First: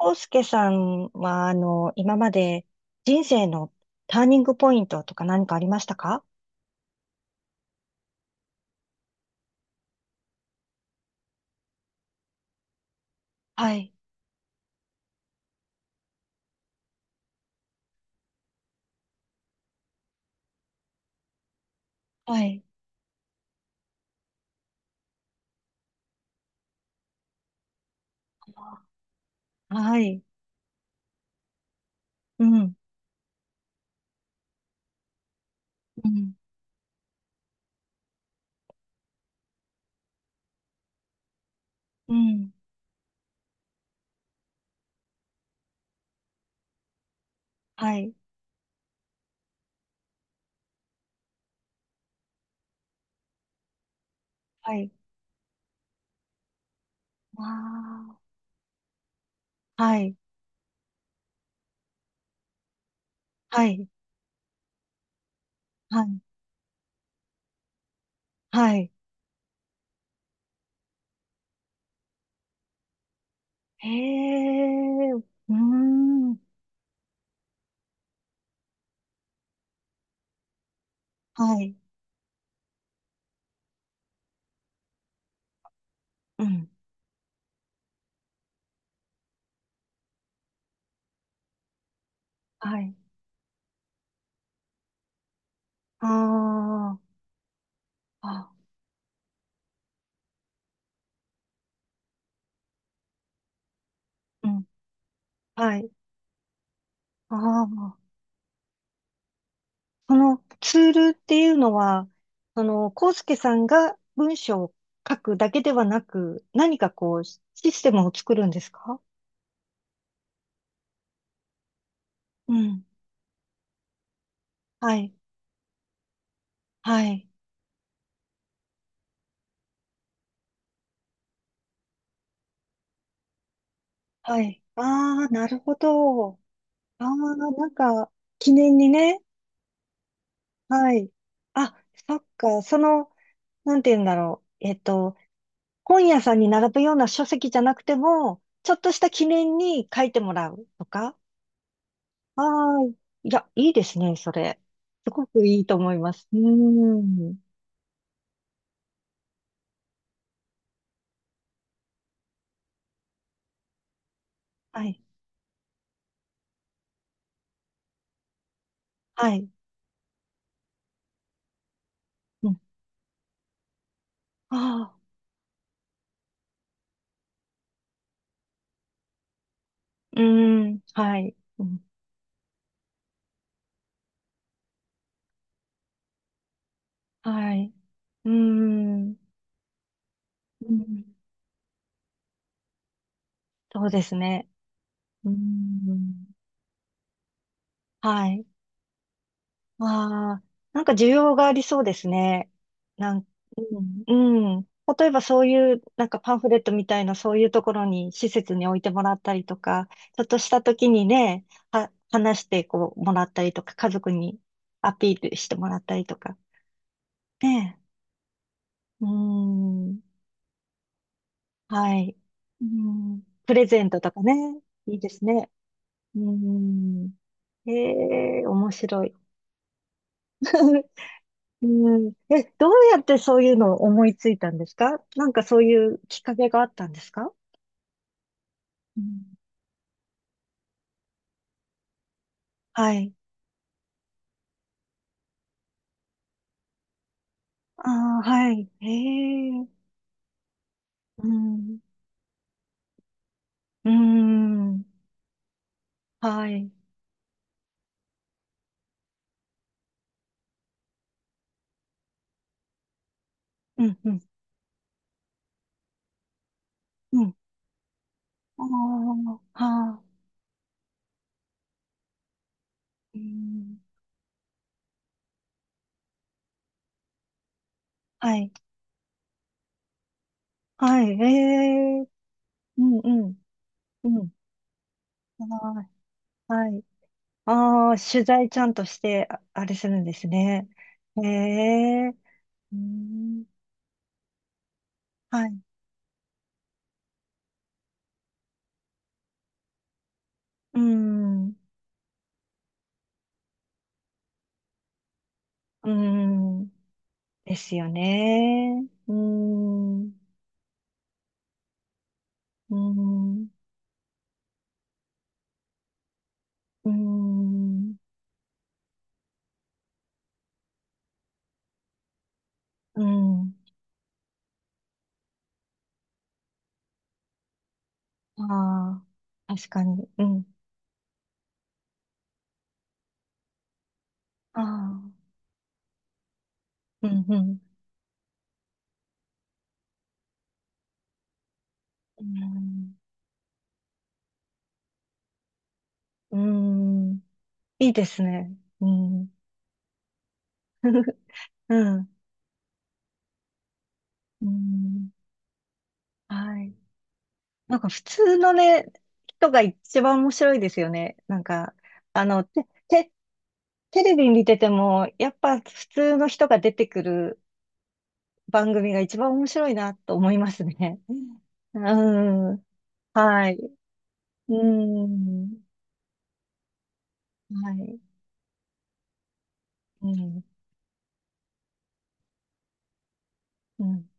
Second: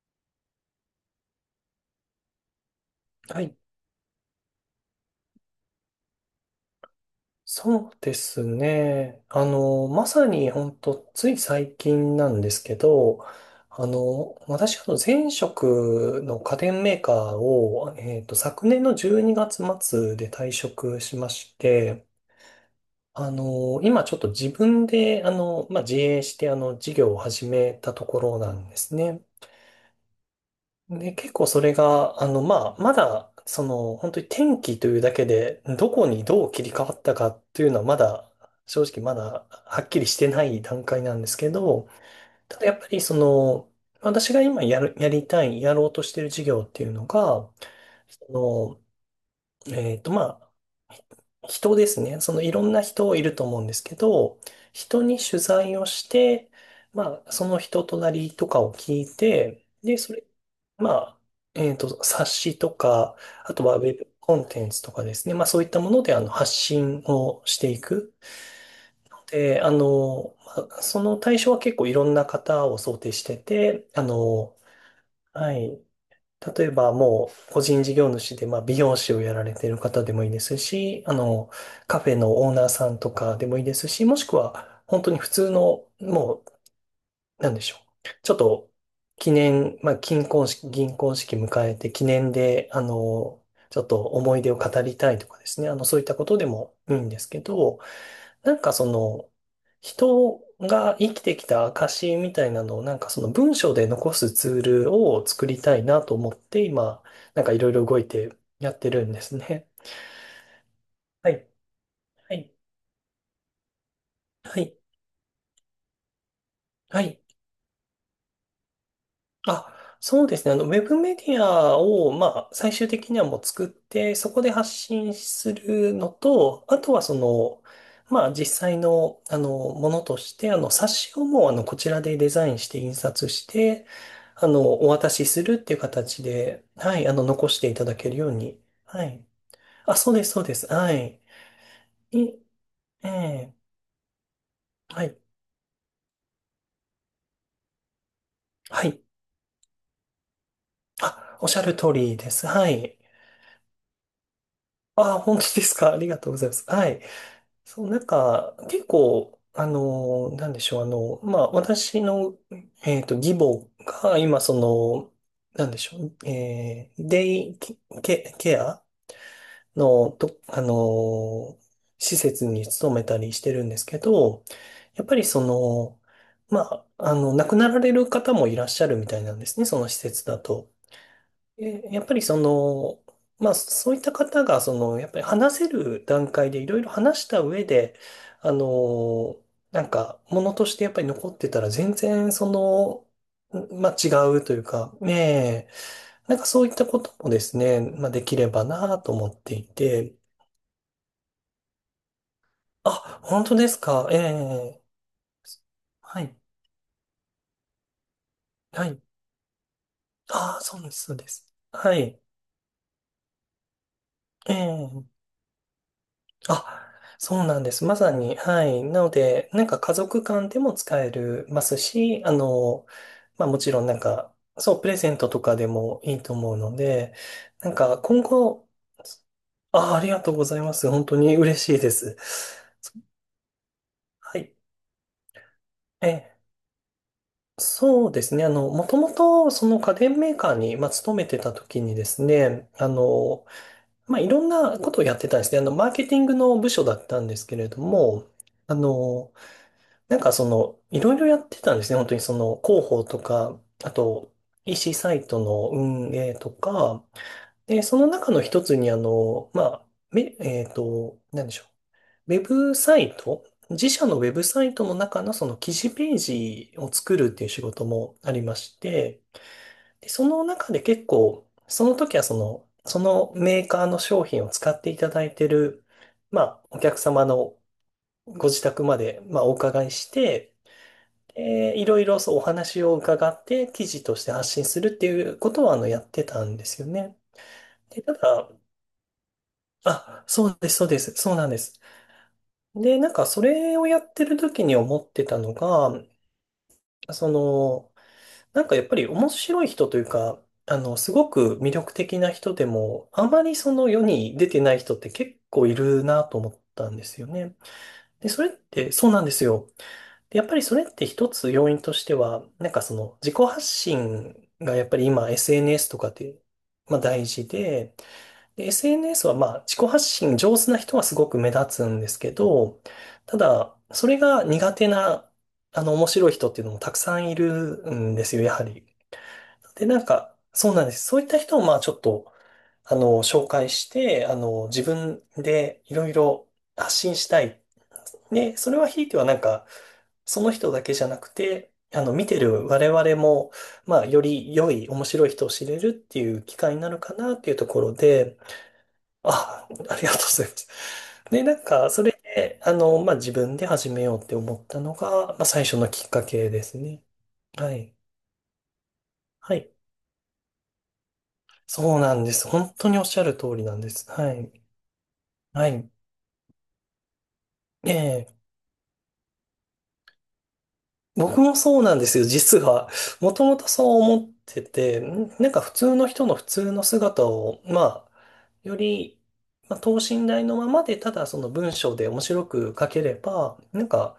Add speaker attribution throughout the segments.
Speaker 1: 康介さんは、今まで人
Speaker 2: は
Speaker 1: 生
Speaker 2: い。
Speaker 1: のターニングポイントとか何かありましたか？
Speaker 2: そうですね。まさに本当つい最近なんですけど、
Speaker 1: はい、
Speaker 2: 私、前職の家電メーカーを、昨年の12月末で退職しまして、
Speaker 1: はい、
Speaker 2: 今ちょっと自分で、まあ、自営して、事業を始めたところなんですね。
Speaker 1: はい、
Speaker 2: で、結構それが、
Speaker 1: うん、
Speaker 2: まあ、まだ、その、本当に天気というだけで、どこ
Speaker 1: う
Speaker 2: に
Speaker 1: ん、
Speaker 2: どう切り替わったかっていうのは、正直まだ、はっきりしてない段階なんですけど、
Speaker 1: うん、
Speaker 2: ただやっぱり、その、私が今やる、やりたい、やろうとしてる事業っていうのが、
Speaker 1: はい、
Speaker 2: その、まあ、人ですね。そのいろんな人いると思うんですけど、
Speaker 1: はい、
Speaker 2: 人に取材をして、まあ、その人とな
Speaker 1: わ
Speaker 2: りとかを聞いて、
Speaker 1: あ、は
Speaker 2: で、そ
Speaker 1: い、
Speaker 2: れ、まあ、冊子とか、あ
Speaker 1: は
Speaker 2: とはウ
Speaker 1: い、
Speaker 2: ェブコンテンツとかですね。まあ、そういったも
Speaker 1: は
Speaker 2: ので、
Speaker 1: い、
Speaker 2: 発信をしていく。
Speaker 1: はい、
Speaker 2: で、まあその対象は結構いろんな方を想定して
Speaker 1: へ
Speaker 2: て、あの、
Speaker 1: え、う
Speaker 2: は
Speaker 1: ー
Speaker 2: い。
Speaker 1: ん、
Speaker 2: 例えばもう個人事業主でまあ美容師をやられている方でもいいですし、
Speaker 1: はい、
Speaker 2: カフェのオーナーさんとかでもいいですし、もしくは本当に普通の
Speaker 1: う
Speaker 2: も
Speaker 1: ん、
Speaker 2: なんでしょう。ちょっと、記念、まあ、金婚式、銀婚式迎えて記念で、
Speaker 1: はい、
Speaker 2: ちょっと思い出を語りたいとかですね。そういっ
Speaker 1: あ
Speaker 2: たことでもいいんですけど、
Speaker 1: あ、あ、
Speaker 2: なんかその、人が生きてきた証みたいなのを、なんかその文章で残す
Speaker 1: う
Speaker 2: ツー
Speaker 1: ん、
Speaker 2: ルを作りた
Speaker 1: は
Speaker 2: い
Speaker 1: い、
Speaker 2: なと思って、今、なんかい
Speaker 1: あ
Speaker 2: ろいろ動い
Speaker 1: あ、
Speaker 2: てやってるんですね。
Speaker 1: そのツールっ
Speaker 2: は
Speaker 1: てい
Speaker 2: い。
Speaker 1: うのは、
Speaker 2: はい。
Speaker 1: コウスケさんが文
Speaker 2: は
Speaker 1: 章を
Speaker 2: い。
Speaker 1: 書くだけではなく、何か
Speaker 2: は
Speaker 1: こ
Speaker 2: い。
Speaker 1: う、システムを作るんですか？
Speaker 2: あ、そうですね。ウェブメディアを、まあ、
Speaker 1: う
Speaker 2: 最
Speaker 1: ん。
Speaker 2: 終的にはもう作って、そこで発
Speaker 1: はい。
Speaker 2: 信するのと、あと
Speaker 1: は
Speaker 2: はそ
Speaker 1: い。
Speaker 2: の、まあ、実際の、ものとして、冊子をもう、こちらでデザインして印刷して、
Speaker 1: はい。
Speaker 2: お渡
Speaker 1: あ
Speaker 2: し
Speaker 1: あ、
Speaker 2: す
Speaker 1: な
Speaker 2: る
Speaker 1: る
Speaker 2: っ
Speaker 1: ほ
Speaker 2: ていう形
Speaker 1: ど。
Speaker 2: で、は
Speaker 1: ああ、
Speaker 2: い、残
Speaker 1: な
Speaker 2: して
Speaker 1: ん
Speaker 2: いただけ
Speaker 1: か、
Speaker 2: るよう
Speaker 1: 記
Speaker 2: に。
Speaker 1: 念に
Speaker 2: は
Speaker 1: ね。
Speaker 2: い。あ、そうです、そうです。は
Speaker 1: はい。
Speaker 2: い。
Speaker 1: あ、そ
Speaker 2: い、
Speaker 1: っか。
Speaker 2: ええ、
Speaker 1: なんて言うんだろう。
Speaker 2: はい、
Speaker 1: 本屋さんに並ぶような書籍じゃなくても、ちょっ
Speaker 2: は
Speaker 1: とし
Speaker 2: い。
Speaker 1: た記念に書いてもらうとか？
Speaker 2: あ、おっしゃる通りです。は
Speaker 1: は
Speaker 2: い。
Speaker 1: い。いや、いいですね、それ。す
Speaker 2: あ、
Speaker 1: ご
Speaker 2: 本当
Speaker 1: くい
Speaker 2: で
Speaker 1: い
Speaker 2: す
Speaker 1: と思
Speaker 2: か。あ
Speaker 1: い
Speaker 2: り
Speaker 1: ま
Speaker 2: が
Speaker 1: す。
Speaker 2: とう
Speaker 1: う
Speaker 2: ご
Speaker 1: ー
Speaker 2: ざいます。はい。
Speaker 1: ん。
Speaker 2: そう、なんか、結構、なんでしょう、まあ、私の、義母が、今、そ
Speaker 1: はい。
Speaker 2: の、なんでしょう、デイケ、ケア
Speaker 1: はい。
Speaker 2: の、と、施設
Speaker 1: うん。
Speaker 2: に勤めたりしてるんですけど、
Speaker 1: あ
Speaker 2: やっ
Speaker 1: あ。
Speaker 2: ぱりその、まあ、亡くなられる方もいらっしゃるみたいなんですね、その施
Speaker 1: う
Speaker 2: 設だ
Speaker 1: ー
Speaker 2: と。
Speaker 1: ん。はい。うん。
Speaker 2: え、やっぱりその、まあそういった方が、その、やっぱり話せる段階でいろいろ話した
Speaker 1: は
Speaker 2: 上
Speaker 1: い。
Speaker 2: で、
Speaker 1: うー
Speaker 2: あ
Speaker 1: ん。
Speaker 2: の、なんか、ものと
Speaker 1: う
Speaker 2: してやっぱ
Speaker 1: ん。
Speaker 2: り残ってたら全然その、ん
Speaker 1: そう
Speaker 2: まあ
Speaker 1: で
Speaker 2: 違
Speaker 1: す
Speaker 2: う
Speaker 1: ね。
Speaker 2: というか、
Speaker 1: うー
Speaker 2: ねえ、
Speaker 1: ん。
Speaker 2: なんかそういったこともですね、まあで
Speaker 1: は
Speaker 2: き
Speaker 1: い。
Speaker 2: ればなと思っていて、
Speaker 1: ああ、なんか需要がありそうですね。
Speaker 2: あ、
Speaker 1: なん、
Speaker 2: 本当ですか、
Speaker 1: う
Speaker 2: え
Speaker 1: ん、うん。
Speaker 2: え、
Speaker 1: 例えばそういう、なんか
Speaker 2: は
Speaker 1: パ
Speaker 2: い、
Speaker 1: ンフレットみたいな、そういうところに、施設に置い
Speaker 2: は
Speaker 1: ても
Speaker 2: い、
Speaker 1: らったりとか、ちょっとし
Speaker 2: ああ、
Speaker 1: た
Speaker 2: そう
Speaker 1: 時
Speaker 2: です、
Speaker 1: に
Speaker 2: そうで
Speaker 1: ね、
Speaker 2: す。はい、
Speaker 1: 話してこう、もらったりとか、家族に
Speaker 2: え
Speaker 1: アピ
Speaker 2: え。
Speaker 1: ールしてもらったりとか、
Speaker 2: あ、そうなんで
Speaker 1: ねえ。
Speaker 2: す。まさに、はい。な
Speaker 1: う
Speaker 2: ので、なんか家
Speaker 1: ん、
Speaker 2: 族間でも使えるます
Speaker 1: はい。
Speaker 2: し、
Speaker 1: うん、
Speaker 2: まあ
Speaker 1: プ
Speaker 2: も
Speaker 1: レ
Speaker 2: ちろ
Speaker 1: ゼ
Speaker 2: ん
Speaker 1: ン
Speaker 2: な
Speaker 1: ト
Speaker 2: ん
Speaker 1: とかね、
Speaker 2: か、そう、プ
Speaker 1: い
Speaker 2: レ
Speaker 1: いで
Speaker 2: ゼン
Speaker 1: す
Speaker 2: トと
Speaker 1: ね。
Speaker 2: かでもい
Speaker 1: う
Speaker 2: いと思うの
Speaker 1: ん、
Speaker 2: で、な
Speaker 1: え
Speaker 2: んか今
Speaker 1: え、
Speaker 2: 後、
Speaker 1: 面白い。
Speaker 2: あ、ありがとうございま す。本当に嬉しいで
Speaker 1: うん。
Speaker 2: す。
Speaker 1: え、どうやってそういうのを思いつい
Speaker 2: は
Speaker 1: た
Speaker 2: い。
Speaker 1: んですか？なんかそういう
Speaker 2: え、
Speaker 1: きっかけがあったんですか？
Speaker 2: そうですね。もと
Speaker 1: う
Speaker 2: も
Speaker 1: ん、
Speaker 2: と、その家電メーカーに、まあ、勤めてた時にですね、
Speaker 1: はい。
Speaker 2: まあ、いろんなことをやってたんですね。マーケティングの部署だったんですけれど
Speaker 1: ああ、
Speaker 2: も、
Speaker 1: はい。
Speaker 2: あの、
Speaker 1: へえ。
Speaker 2: なんかその、いろい
Speaker 1: う
Speaker 2: ろやってたん
Speaker 1: ん。
Speaker 2: ですね。本当にその広報とか、
Speaker 1: う
Speaker 2: あと
Speaker 1: ん。
Speaker 2: EC サイトの運営
Speaker 1: は
Speaker 2: と
Speaker 1: い。
Speaker 2: か、で、その中の一つにあの、まあ、め、えっと、なんでしょう。ウェブサイト、
Speaker 1: う
Speaker 2: 自
Speaker 1: ん、
Speaker 2: 社
Speaker 1: う
Speaker 2: の
Speaker 1: ん、
Speaker 2: ウェブサイトの中のその記事ページを作
Speaker 1: う
Speaker 2: るっ
Speaker 1: ん。
Speaker 2: ていう仕事もありま
Speaker 1: あ
Speaker 2: して、
Speaker 1: あ、は
Speaker 2: で、
Speaker 1: あ。
Speaker 2: その中で結構、その時はその、そ
Speaker 1: う
Speaker 2: のメー
Speaker 1: ん。
Speaker 2: カーの商品を使っていただいてる、まあ、お客様の
Speaker 1: は
Speaker 2: ご
Speaker 1: い。
Speaker 2: 自宅まで、まあ、お伺いして、
Speaker 1: はい。
Speaker 2: いろ
Speaker 1: へ
Speaker 2: い
Speaker 1: え。
Speaker 2: ろそうお
Speaker 1: う
Speaker 2: 話を
Speaker 1: ん、う
Speaker 2: 伺
Speaker 1: ん、
Speaker 2: って記事
Speaker 1: う
Speaker 2: とし
Speaker 1: ん。
Speaker 2: て発信するっていうことはあ
Speaker 1: は
Speaker 2: の
Speaker 1: い。
Speaker 2: やってたんで
Speaker 1: は
Speaker 2: す
Speaker 1: い。
Speaker 2: よね。
Speaker 1: ああ、
Speaker 2: で、た
Speaker 1: 取材
Speaker 2: だ、
Speaker 1: ちゃんとして、あれするんで
Speaker 2: あ、
Speaker 1: す
Speaker 2: そう
Speaker 1: ね。
Speaker 2: です、そうです、
Speaker 1: へ
Speaker 2: そうなんです。
Speaker 1: え。う
Speaker 2: で、なんかそ
Speaker 1: ん。
Speaker 2: れをやってる時に思ってた
Speaker 1: は
Speaker 2: の
Speaker 1: い。
Speaker 2: が、その、なんかやっぱり面白い人というか、
Speaker 1: う
Speaker 2: すご
Speaker 1: ん。
Speaker 2: く魅力的な人でも、あまりその世に出てない人って結構い
Speaker 1: う
Speaker 2: るなと思っ
Speaker 1: ん。
Speaker 2: たんですよね。
Speaker 1: ですよ
Speaker 2: で、それっ
Speaker 1: ね。
Speaker 2: てそ
Speaker 1: う
Speaker 2: う
Speaker 1: ー
Speaker 2: なんですよ。
Speaker 1: ん、う
Speaker 2: でやっぱりそれって一つ要因としては、なん
Speaker 1: ー
Speaker 2: かその自己
Speaker 1: ん、
Speaker 2: 発信がやっぱり今 SNS とかで、
Speaker 1: うー
Speaker 2: まあ大事
Speaker 1: ん、
Speaker 2: で、で、SNS はまあ自己発信上手な人はすごく目立つんですけど、
Speaker 1: う
Speaker 2: た
Speaker 1: ん。
Speaker 2: だ、それが苦手な、あの面白い人っていうのもたくさんいるんですよ、やはり。
Speaker 1: ああ、確か
Speaker 2: で、なん
Speaker 1: に。う
Speaker 2: か、
Speaker 1: ん。
Speaker 2: そうなんです。そういった人を、まあ、ちょっと、紹介して、
Speaker 1: あ
Speaker 2: 自分
Speaker 1: あ、
Speaker 2: でいろいろ発
Speaker 1: う
Speaker 2: 信
Speaker 1: ん、
Speaker 2: し
Speaker 1: う
Speaker 2: た
Speaker 1: ん、
Speaker 2: い。で、それはひいてはなんか、その人だけじゃなくて、見てる我々も、まあ、より良い、面白い人を知れるってい
Speaker 1: う
Speaker 2: う機会になる
Speaker 1: ん、うー
Speaker 2: か
Speaker 1: ん。
Speaker 2: なっていうとこ
Speaker 1: いい
Speaker 2: ろ
Speaker 1: です
Speaker 2: で、
Speaker 1: ね。うん。
Speaker 2: あ、ありがとうございます。で、なん
Speaker 1: う
Speaker 2: か、そ
Speaker 1: ん、
Speaker 2: れで、まあ、自分で始めようって
Speaker 1: う
Speaker 2: 思ったの
Speaker 1: ん。
Speaker 2: が、まあ、最初のきっかけで
Speaker 1: はい。
Speaker 2: すね。は
Speaker 1: なんか
Speaker 2: い。
Speaker 1: 普通のね、人
Speaker 2: は
Speaker 1: が
Speaker 2: い。
Speaker 1: 一番面白いですよね。なんか、
Speaker 2: そうなん
Speaker 1: あ
Speaker 2: で
Speaker 1: の、
Speaker 2: す。
Speaker 1: て、
Speaker 2: 本当におっ
Speaker 1: て、
Speaker 2: しゃる通りなんで
Speaker 1: テ
Speaker 2: す。
Speaker 1: レビ
Speaker 2: は
Speaker 1: に
Speaker 2: い。
Speaker 1: 出ても、やっぱ
Speaker 2: は
Speaker 1: 普
Speaker 2: い。
Speaker 1: 通の人が出てくる
Speaker 2: ええ。
Speaker 1: 番組が一番面白いなと思いますね。
Speaker 2: 僕もそうなんですよ、
Speaker 1: う
Speaker 2: 実
Speaker 1: ん。
Speaker 2: は。もと
Speaker 1: は
Speaker 2: も
Speaker 1: い。
Speaker 2: とそう思って
Speaker 1: う
Speaker 2: て、んなん
Speaker 1: ん。
Speaker 2: か普通の人の普通の姿を、
Speaker 1: はい。
Speaker 2: まあ、より、まあ、等
Speaker 1: う
Speaker 2: 身
Speaker 1: ん。
Speaker 2: 大のままで、ただその文章で面白く書ければ、な
Speaker 1: う
Speaker 2: ん
Speaker 1: ん。
Speaker 2: か、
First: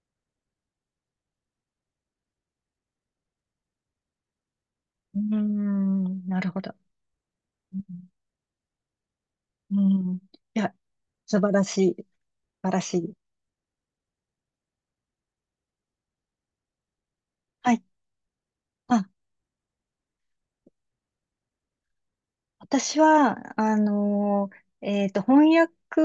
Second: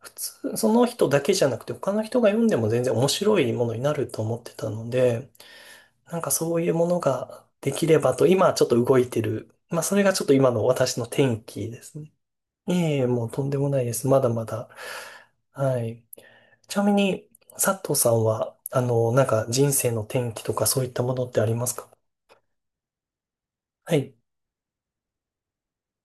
Speaker 2: 普通、その人だけじゃなくて他の人が読んでも全然面白いものになると思ってたの
Speaker 1: う
Speaker 2: で、なん
Speaker 1: ん。
Speaker 2: か
Speaker 1: なる
Speaker 2: そ
Speaker 1: ほ
Speaker 2: うい
Speaker 1: ど。
Speaker 2: うものがで
Speaker 1: うん。
Speaker 2: きればと、今ちょっと動いてる。ま
Speaker 1: う
Speaker 2: あそれが
Speaker 1: ん。い
Speaker 2: ちょっと今の
Speaker 1: や、
Speaker 2: 私の転
Speaker 1: 素晴ら
Speaker 2: 機で
Speaker 1: しい。
Speaker 2: す
Speaker 1: 素
Speaker 2: ね。
Speaker 1: 晴らし
Speaker 2: ええ、
Speaker 1: い。
Speaker 2: もうとんでもないです。まだまだ。はい。ちなみに、
Speaker 1: は
Speaker 2: 佐
Speaker 1: い。
Speaker 2: 藤さんは、
Speaker 1: あ、
Speaker 2: なんか人生の転機とかそういったものってありますか？
Speaker 1: 私は、
Speaker 2: はい。
Speaker 1: 翻訳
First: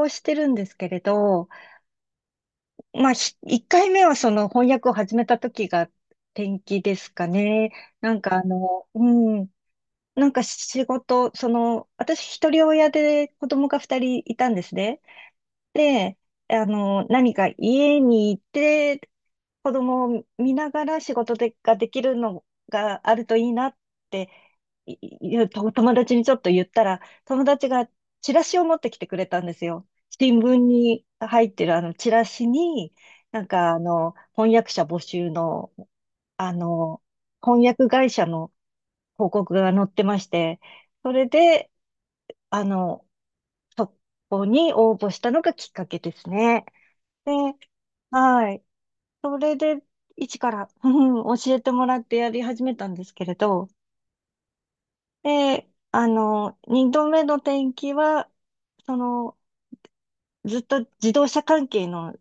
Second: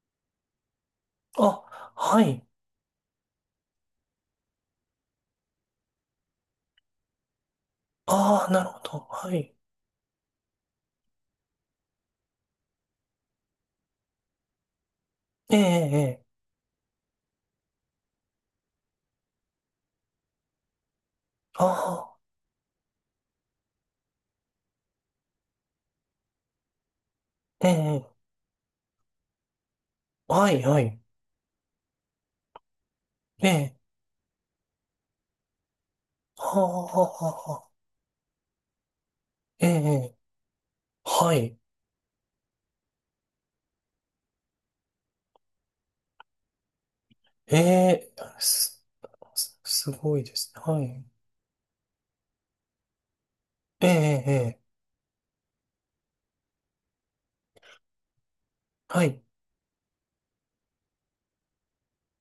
Speaker 1: をしてるんですけれど、
Speaker 2: あ、はい。
Speaker 1: まあ、一回目はその翻訳を始めた時が転機ですかね。なんかあ
Speaker 2: ああ、なるほ
Speaker 1: の、
Speaker 2: ど。は
Speaker 1: うん。
Speaker 2: い。
Speaker 1: なんか仕事、私一人親で子供が二人いたんですね。
Speaker 2: ええ、
Speaker 1: で、
Speaker 2: ええ。
Speaker 1: 何か家にいて子供を見ながら仕事でができ
Speaker 2: あ
Speaker 1: るのがあるといいなっていいうと友達にちょっと言ったら、友
Speaker 2: あ、
Speaker 1: 達
Speaker 2: え
Speaker 1: が
Speaker 2: え。
Speaker 1: チラシを持ってきてくれたんですよ。新
Speaker 2: は
Speaker 1: 聞
Speaker 2: い、はい。
Speaker 1: に入ってるあのチラシに、なん
Speaker 2: え
Speaker 1: か
Speaker 2: え。
Speaker 1: あの、翻訳者募集の、あ
Speaker 2: はあ、は
Speaker 1: の、
Speaker 2: あ、はあ。
Speaker 1: 翻
Speaker 2: あ
Speaker 1: 訳会社の広告
Speaker 2: え
Speaker 1: が載って
Speaker 2: え、
Speaker 1: まして、それ
Speaker 2: はい。
Speaker 1: で、あの、そこに応募したのがきっかけですね。で、
Speaker 2: ええ、
Speaker 1: はい。
Speaker 2: す、
Speaker 1: それで、
Speaker 2: すごいで
Speaker 1: 一か
Speaker 2: すね。
Speaker 1: ら、
Speaker 2: は
Speaker 1: う
Speaker 2: い。
Speaker 1: ん教えてもらってやり始めたんですけれど、
Speaker 2: ええ、ええ。
Speaker 1: で、二度目の転機は、そ
Speaker 2: はい。
Speaker 1: の、ずっと自動車関係の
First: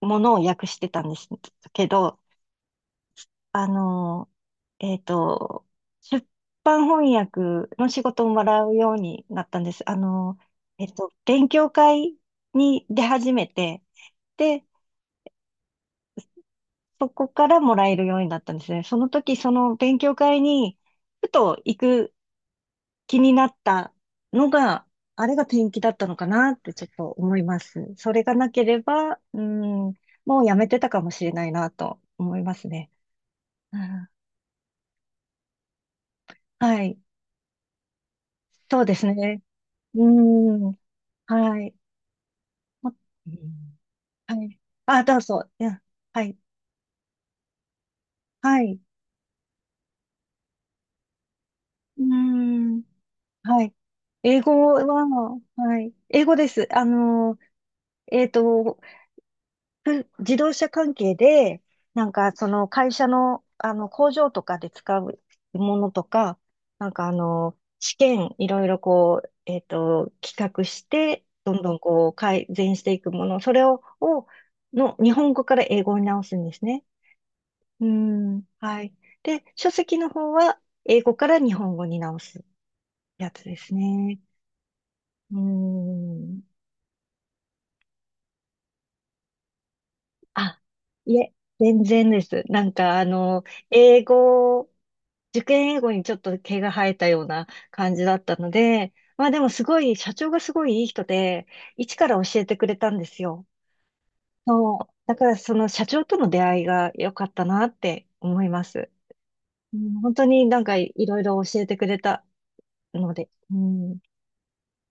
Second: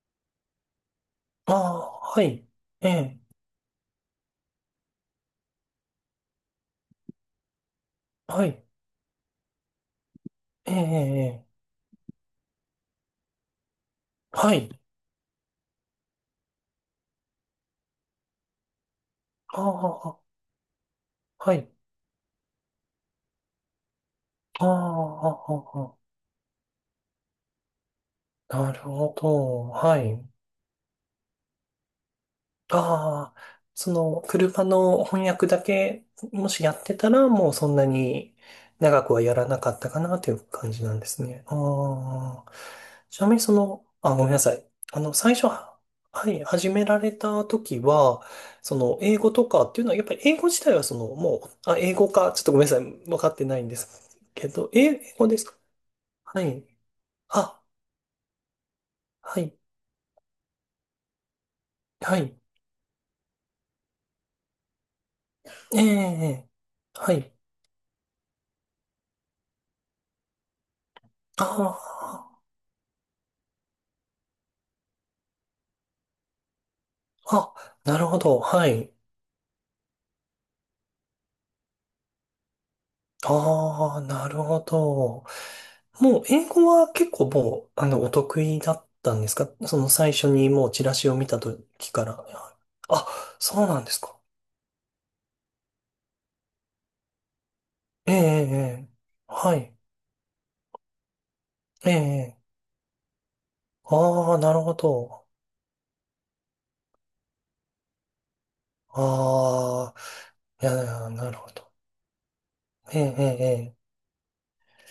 Speaker 1: ものを訳してたんです
Speaker 2: あ
Speaker 1: け
Speaker 2: あ、
Speaker 1: ど、
Speaker 2: はい。ええ、
Speaker 1: あの、えっと、出版翻訳の仕事をも
Speaker 2: は
Speaker 1: ら
Speaker 2: い。
Speaker 1: うようになったんです。
Speaker 2: ええ、え
Speaker 1: 勉
Speaker 2: え。
Speaker 1: 強会に出始めて、
Speaker 2: は
Speaker 1: で、
Speaker 2: い。
Speaker 1: そこからもらえるようになったんですね。その時、そ
Speaker 2: あ
Speaker 1: の勉強
Speaker 2: あ、
Speaker 1: 会に、ふ
Speaker 2: は
Speaker 1: と
Speaker 2: い。
Speaker 1: 行く気になったの
Speaker 2: ああ、
Speaker 1: が、あ
Speaker 2: あ
Speaker 1: れが転機だった
Speaker 2: あ
Speaker 1: のかなってちょっと思います。それがな
Speaker 2: あ
Speaker 1: け
Speaker 2: な
Speaker 1: れ
Speaker 2: るほ
Speaker 1: ば、う
Speaker 2: ど。
Speaker 1: ん、
Speaker 2: はい。
Speaker 1: もうやめてたかもしれないなと思いますね。
Speaker 2: ああ、
Speaker 1: う
Speaker 2: そ
Speaker 1: ん、
Speaker 2: の、車の翻訳だけ、もしや
Speaker 1: は
Speaker 2: って
Speaker 1: い。
Speaker 2: たら、もうそんなに
Speaker 1: そうで
Speaker 2: 長
Speaker 1: す
Speaker 2: くはや
Speaker 1: ね。
Speaker 2: らなかったか
Speaker 1: う
Speaker 2: なという感
Speaker 1: ん、
Speaker 2: じなんですね。
Speaker 1: はい。
Speaker 2: ああ、
Speaker 1: も
Speaker 2: ちな
Speaker 1: う
Speaker 2: み
Speaker 1: ん。
Speaker 2: にその、あ、ごめんな
Speaker 1: は
Speaker 2: さ
Speaker 1: い。
Speaker 2: い。
Speaker 1: あ、どう
Speaker 2: 最初、
Speaker 1: ぞ。い
Speaker 2: は
Speaker 1: や、は
Speaker 2: は
Speaker 1: い。
Speaker 2: い、始められた時は、
Speaker 1: は
Speaker 2: そ
Speaker 1: い。
Speaker 2: の、英語とかっていうのは、やっぱり英語自体はその、もう、あ、英
Speaker 1: う
Speaker 2: 語か、ちょっとごめんなさ
Speaker 1: ん、
Speaker 2: い。分かってな
Speaker 1: は
Speaker 2: いん
Speaker 1: い。
Speaker 2: です
Speaker 1: 英
Speaker 2: けど、
Speaker 1: 語
Speaker 2: え
Speaker 1: は、
Speaker 2: 英語ですか？
Speaker 1: はい。英語
Speaker 2: は
Speaker 1: で
Speaker 2: い。
Speaker 1: す。
Speaker 2: あ、
Speaker 1: えっと、
Speaker 2: はい。
Speaker 1: 自動車関係で、なん
Speaker 2: は
Speaker 1: か
Speaker 2: い。
Speaker 1: その会社の、あの工場とかで使うも
Speaker 2: ええ、
Speaker 1: のと
Speaker 2: え
Speaker 1: か、
Speaker 2: え
Speaker 1: なんか
Speaker 2: はい。
Speaker 1: 試験いろいろこう、企画して、
Speaker 2: あ
Speaker 1: どんどんこう改善していくもの、それをの日本語から英語に直すんですね。
Speaker 2: あ、あ、
Speaker 1: う
Speaker 2: なるほど。
Speaker 1: ん、
Speaker 2: は
Speaker 1: は
Speaker 2: い。
Speaker 1: い。で、書籍の方は英語から日本語に直すやつです
Speaker 2: ああ、
Speaker 1: ね。
Speaker 2: なるほど。
Speaker 1: う
Speaker 2: もう、
Speaker 1: ん。
Speaker 2: 英語は結構もう、お得意だったんですか？その最初に
Speaker 1: あ、
Speaker 2: もうチラシを
Speaker 1: い
Speaker 2: 見
Speaker 1: え、
Speaker 2: た
Speaker 1: 全
Speaker 2: 時か
Speaker 1: 然で
Speaker 2: ら。
Speaker 1: す。なんかあ
Speaker 2: あ、
Speaker 1: の、
Speaker 2: そうなんです
Speaker 1: 英
Speaker 2: か。
Speaker 1: 語受験英語にちょっと毛が生えたような感じ
Speaker 2: え
Speaker 1: だ
Speaker 2: え、ええ、
Speaker 1: ったの
Speaker 2: ええ
Speaker 1: で、まあでも
Speaker 2: は
Speaker 1: す
Speaker 2: い。
Speaker 1: ごい、社長がすごいいい人で、
Speaker 2: え
Speaker 1: 一から
Speaker 2: え、え
Speaker 1: 教えて
Speaker 2: え
Speaker 1: くれたんですよ。
Speaker 2: ああ、なるほ
Speaker 1: そう。だか
Speaker 2: ど。
Speaker 1: らその社長との出会いが良かったなって思います。う
Speaker 2: ああ、
Speaker 1: ん、本当になん
Speaker 2: い
Speaker 1: かい
Speaker 2: や、
Speaker 1: ろい
Speaker 2: なる
Speaker 1: ろ
Speaker 2: ほ
Speaker 1: 教え
Speaker 2: ど。
Speaker 1: てくれた
Speaker 2: え
Speaker 1: の
Speaker 2: え、え
Speaker 1: で、
Speaker 2: え、
Speaker 1: う
Speaker 2: え
Speaker 1: ん、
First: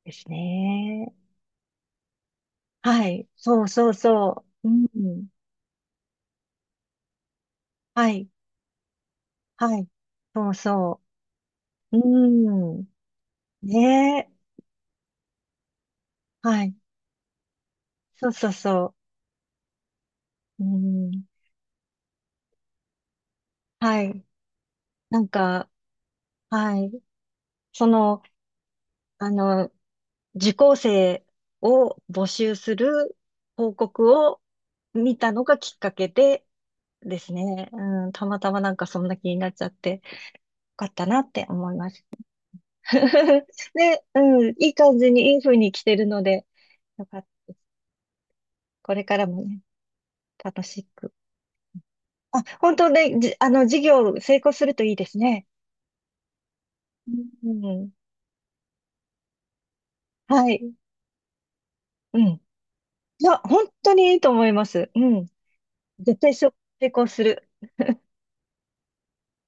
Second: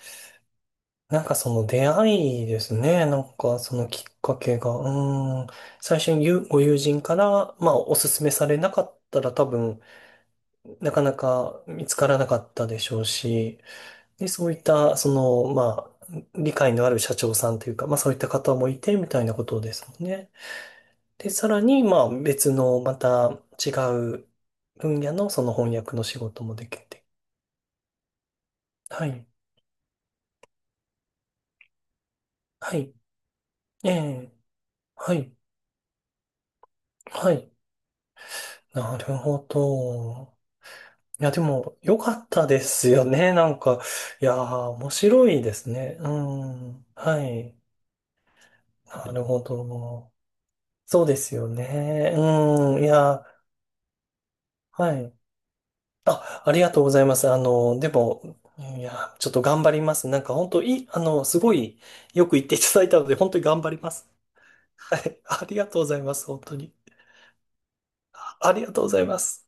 Speaker 1: ですね。
Speaker 2: なんかその出会いですね。
Speaker 1: は
Speaker 2: な
Speaker 1: い。
Speaker 2: んか
Speaker 1: そう
Speaker 2: その
Speaker 1: そう
Speaker 2: きっか
Speaker 1: そ
Speaker 2: け
Speaker 1: う。
Speaker 2: が。
Speaker 1: うん。
Speaker 2: うーん。最初にゆご友人から、まあお
Speaker 1: は
Speaker 2: すす
Speaker 1: い。
Speaker 2: めされなかったら多
Speaker 1: は
Speaker 2: 分
Speaker 1: い。そう
Speaker 2: な
Speaker 1: そ
Speaker 2: かなか見つ
Speaker 1: う。
Speaker 2: からなかったで
Speaker 1: うん。
Speaker 2: しょうし、
Speaker 1: ね
Speaker 2: で、
Speaker 1: え。
Speaker 2: そういったその、まあ理
Speaker 1: は
Speaker 2: 解
Speaker 1: い。
Speaker 2: のある社長さんというか、まあそういった
Speaker 1: そうそう
Speaker 2: 方もい
Speaker 1: そ
Speaker 2: てみたいなことですもんね。
Speaker 1: う。うん。
Speaker 2: で、さらにまあ別のまた違
Speaker 1: はい。
Speaker 2: う分野
Speaker 1: なん
Speaker 2: のその
Speaker 1: か、
Speaker 2: 翻訳の仕事もで
Speaker 1: は
Speaker 2: き
Speaker 1: い。
Speaker 2: て。
Speaker 1: その、
Speaker 2: はい。
Speaker 1: あの、受講生を募集
Speaker 2: は
Speaker 1: す
Speaker 2: い。
Speaker 1: る広
Speaker 2: え
Speaker 1: 告
Speaker 2: え。
Speaker 1: を
Speaker 2: は
Speaker 1: 見た
Speaker 2: い。
Speaker 1: のがきっかけでで
Speaker 2: は
Speaker 1: す
Speaker 2: い。
Speaker 1: ね。うん、たまたまなんか
Speaker 2: な
Speaker 1: そん
Speaker 2: る
Speaker 1: な気に
Speaker 2: ほ
Speaker 1: なっちゃって、よ
Speaker 2: ど。
Speaker 1: かったな
Speaker 2: いや、
Speaker 1: っ
Speaker 2: で
Speaker 1: て思
Speaker 2: も、
Speaker 1: いま
Speaker 2: 良
Speaker 1: す。
Speaker 2: かったですよね。な んか、
Speaker 1: で、
Speaker 2: いやー、
Speaker 1: うん、いい
Speaker 2: 面
Speaker 1: 感じ
Speaker 2: 白
Speaker 1: に、い
Speaker 2: い
Speaker 1: い
Speaker 2: で
Speaker 1: 風
Speaker 2: す
Speaker 1: に来て
Speaker 2: ね。
Speaker 1: る
Speaker 2: う
Speaker 1: ので、
Speaker 2: ん。
Speaker 1: よか
Speaker 2: は
Speaker 1: った。
Speaker 2: い。
Speaker 1: これ
Speaker 2: な
Speaker 1: か
Speaker 2: る
Speaker 1: ら
Speaker 2: ほ
Speaker 1: もね、
Speaker 2: ど。
Speaker 1: 楽し
Speaker 2: そう
Speaker 1: く。
Speaker 2: ですよね。
Speaker 1: あ、本
Speaker 2: うん。い
Speaker 1: 当ね、
Speaker 2: や、
Speaker 1: じ、あの、事業成功するといい
Speaker 2: は
Speaker 1: で
Speaker 2: い。
Speaker 1: すね。
Speaker 2: あ、ありがとうございます。
Speaker 1: う
Speaker 2: で
Speaker 1: ん、
Speaker 2: も、いや、ちょっと頑張ります。なんか、
Speaker 1: は
Speaker 2: 本当
Speaker 1: い。
Speaker 2: いい、すごい、
Speaker 1: うん。
Speaker 2: よく
Speaker 1: い
Speaker 2: 言っていただいたので、本
Speaker 1: や、
Speaker 2: 当に頑
Speaker 1: 本
Speaker 2: 張りま
Speaker 1: 当
Speaker 2: す。
Speaker 1: にいいと思います。
Speaker 2: は
Speaker 1: う
Speaker 2: い。
Speaker 1: ん。
Speaker 2: ありがとうございま
Speaker 1: 絶
Speaker 2: す。
Speaker 1: 対
Speaker 2: 本
Speaker 1: 成
Speaker 2: 当に。
Speaker 1: 功する。
Speaker 2: あありがとうございます。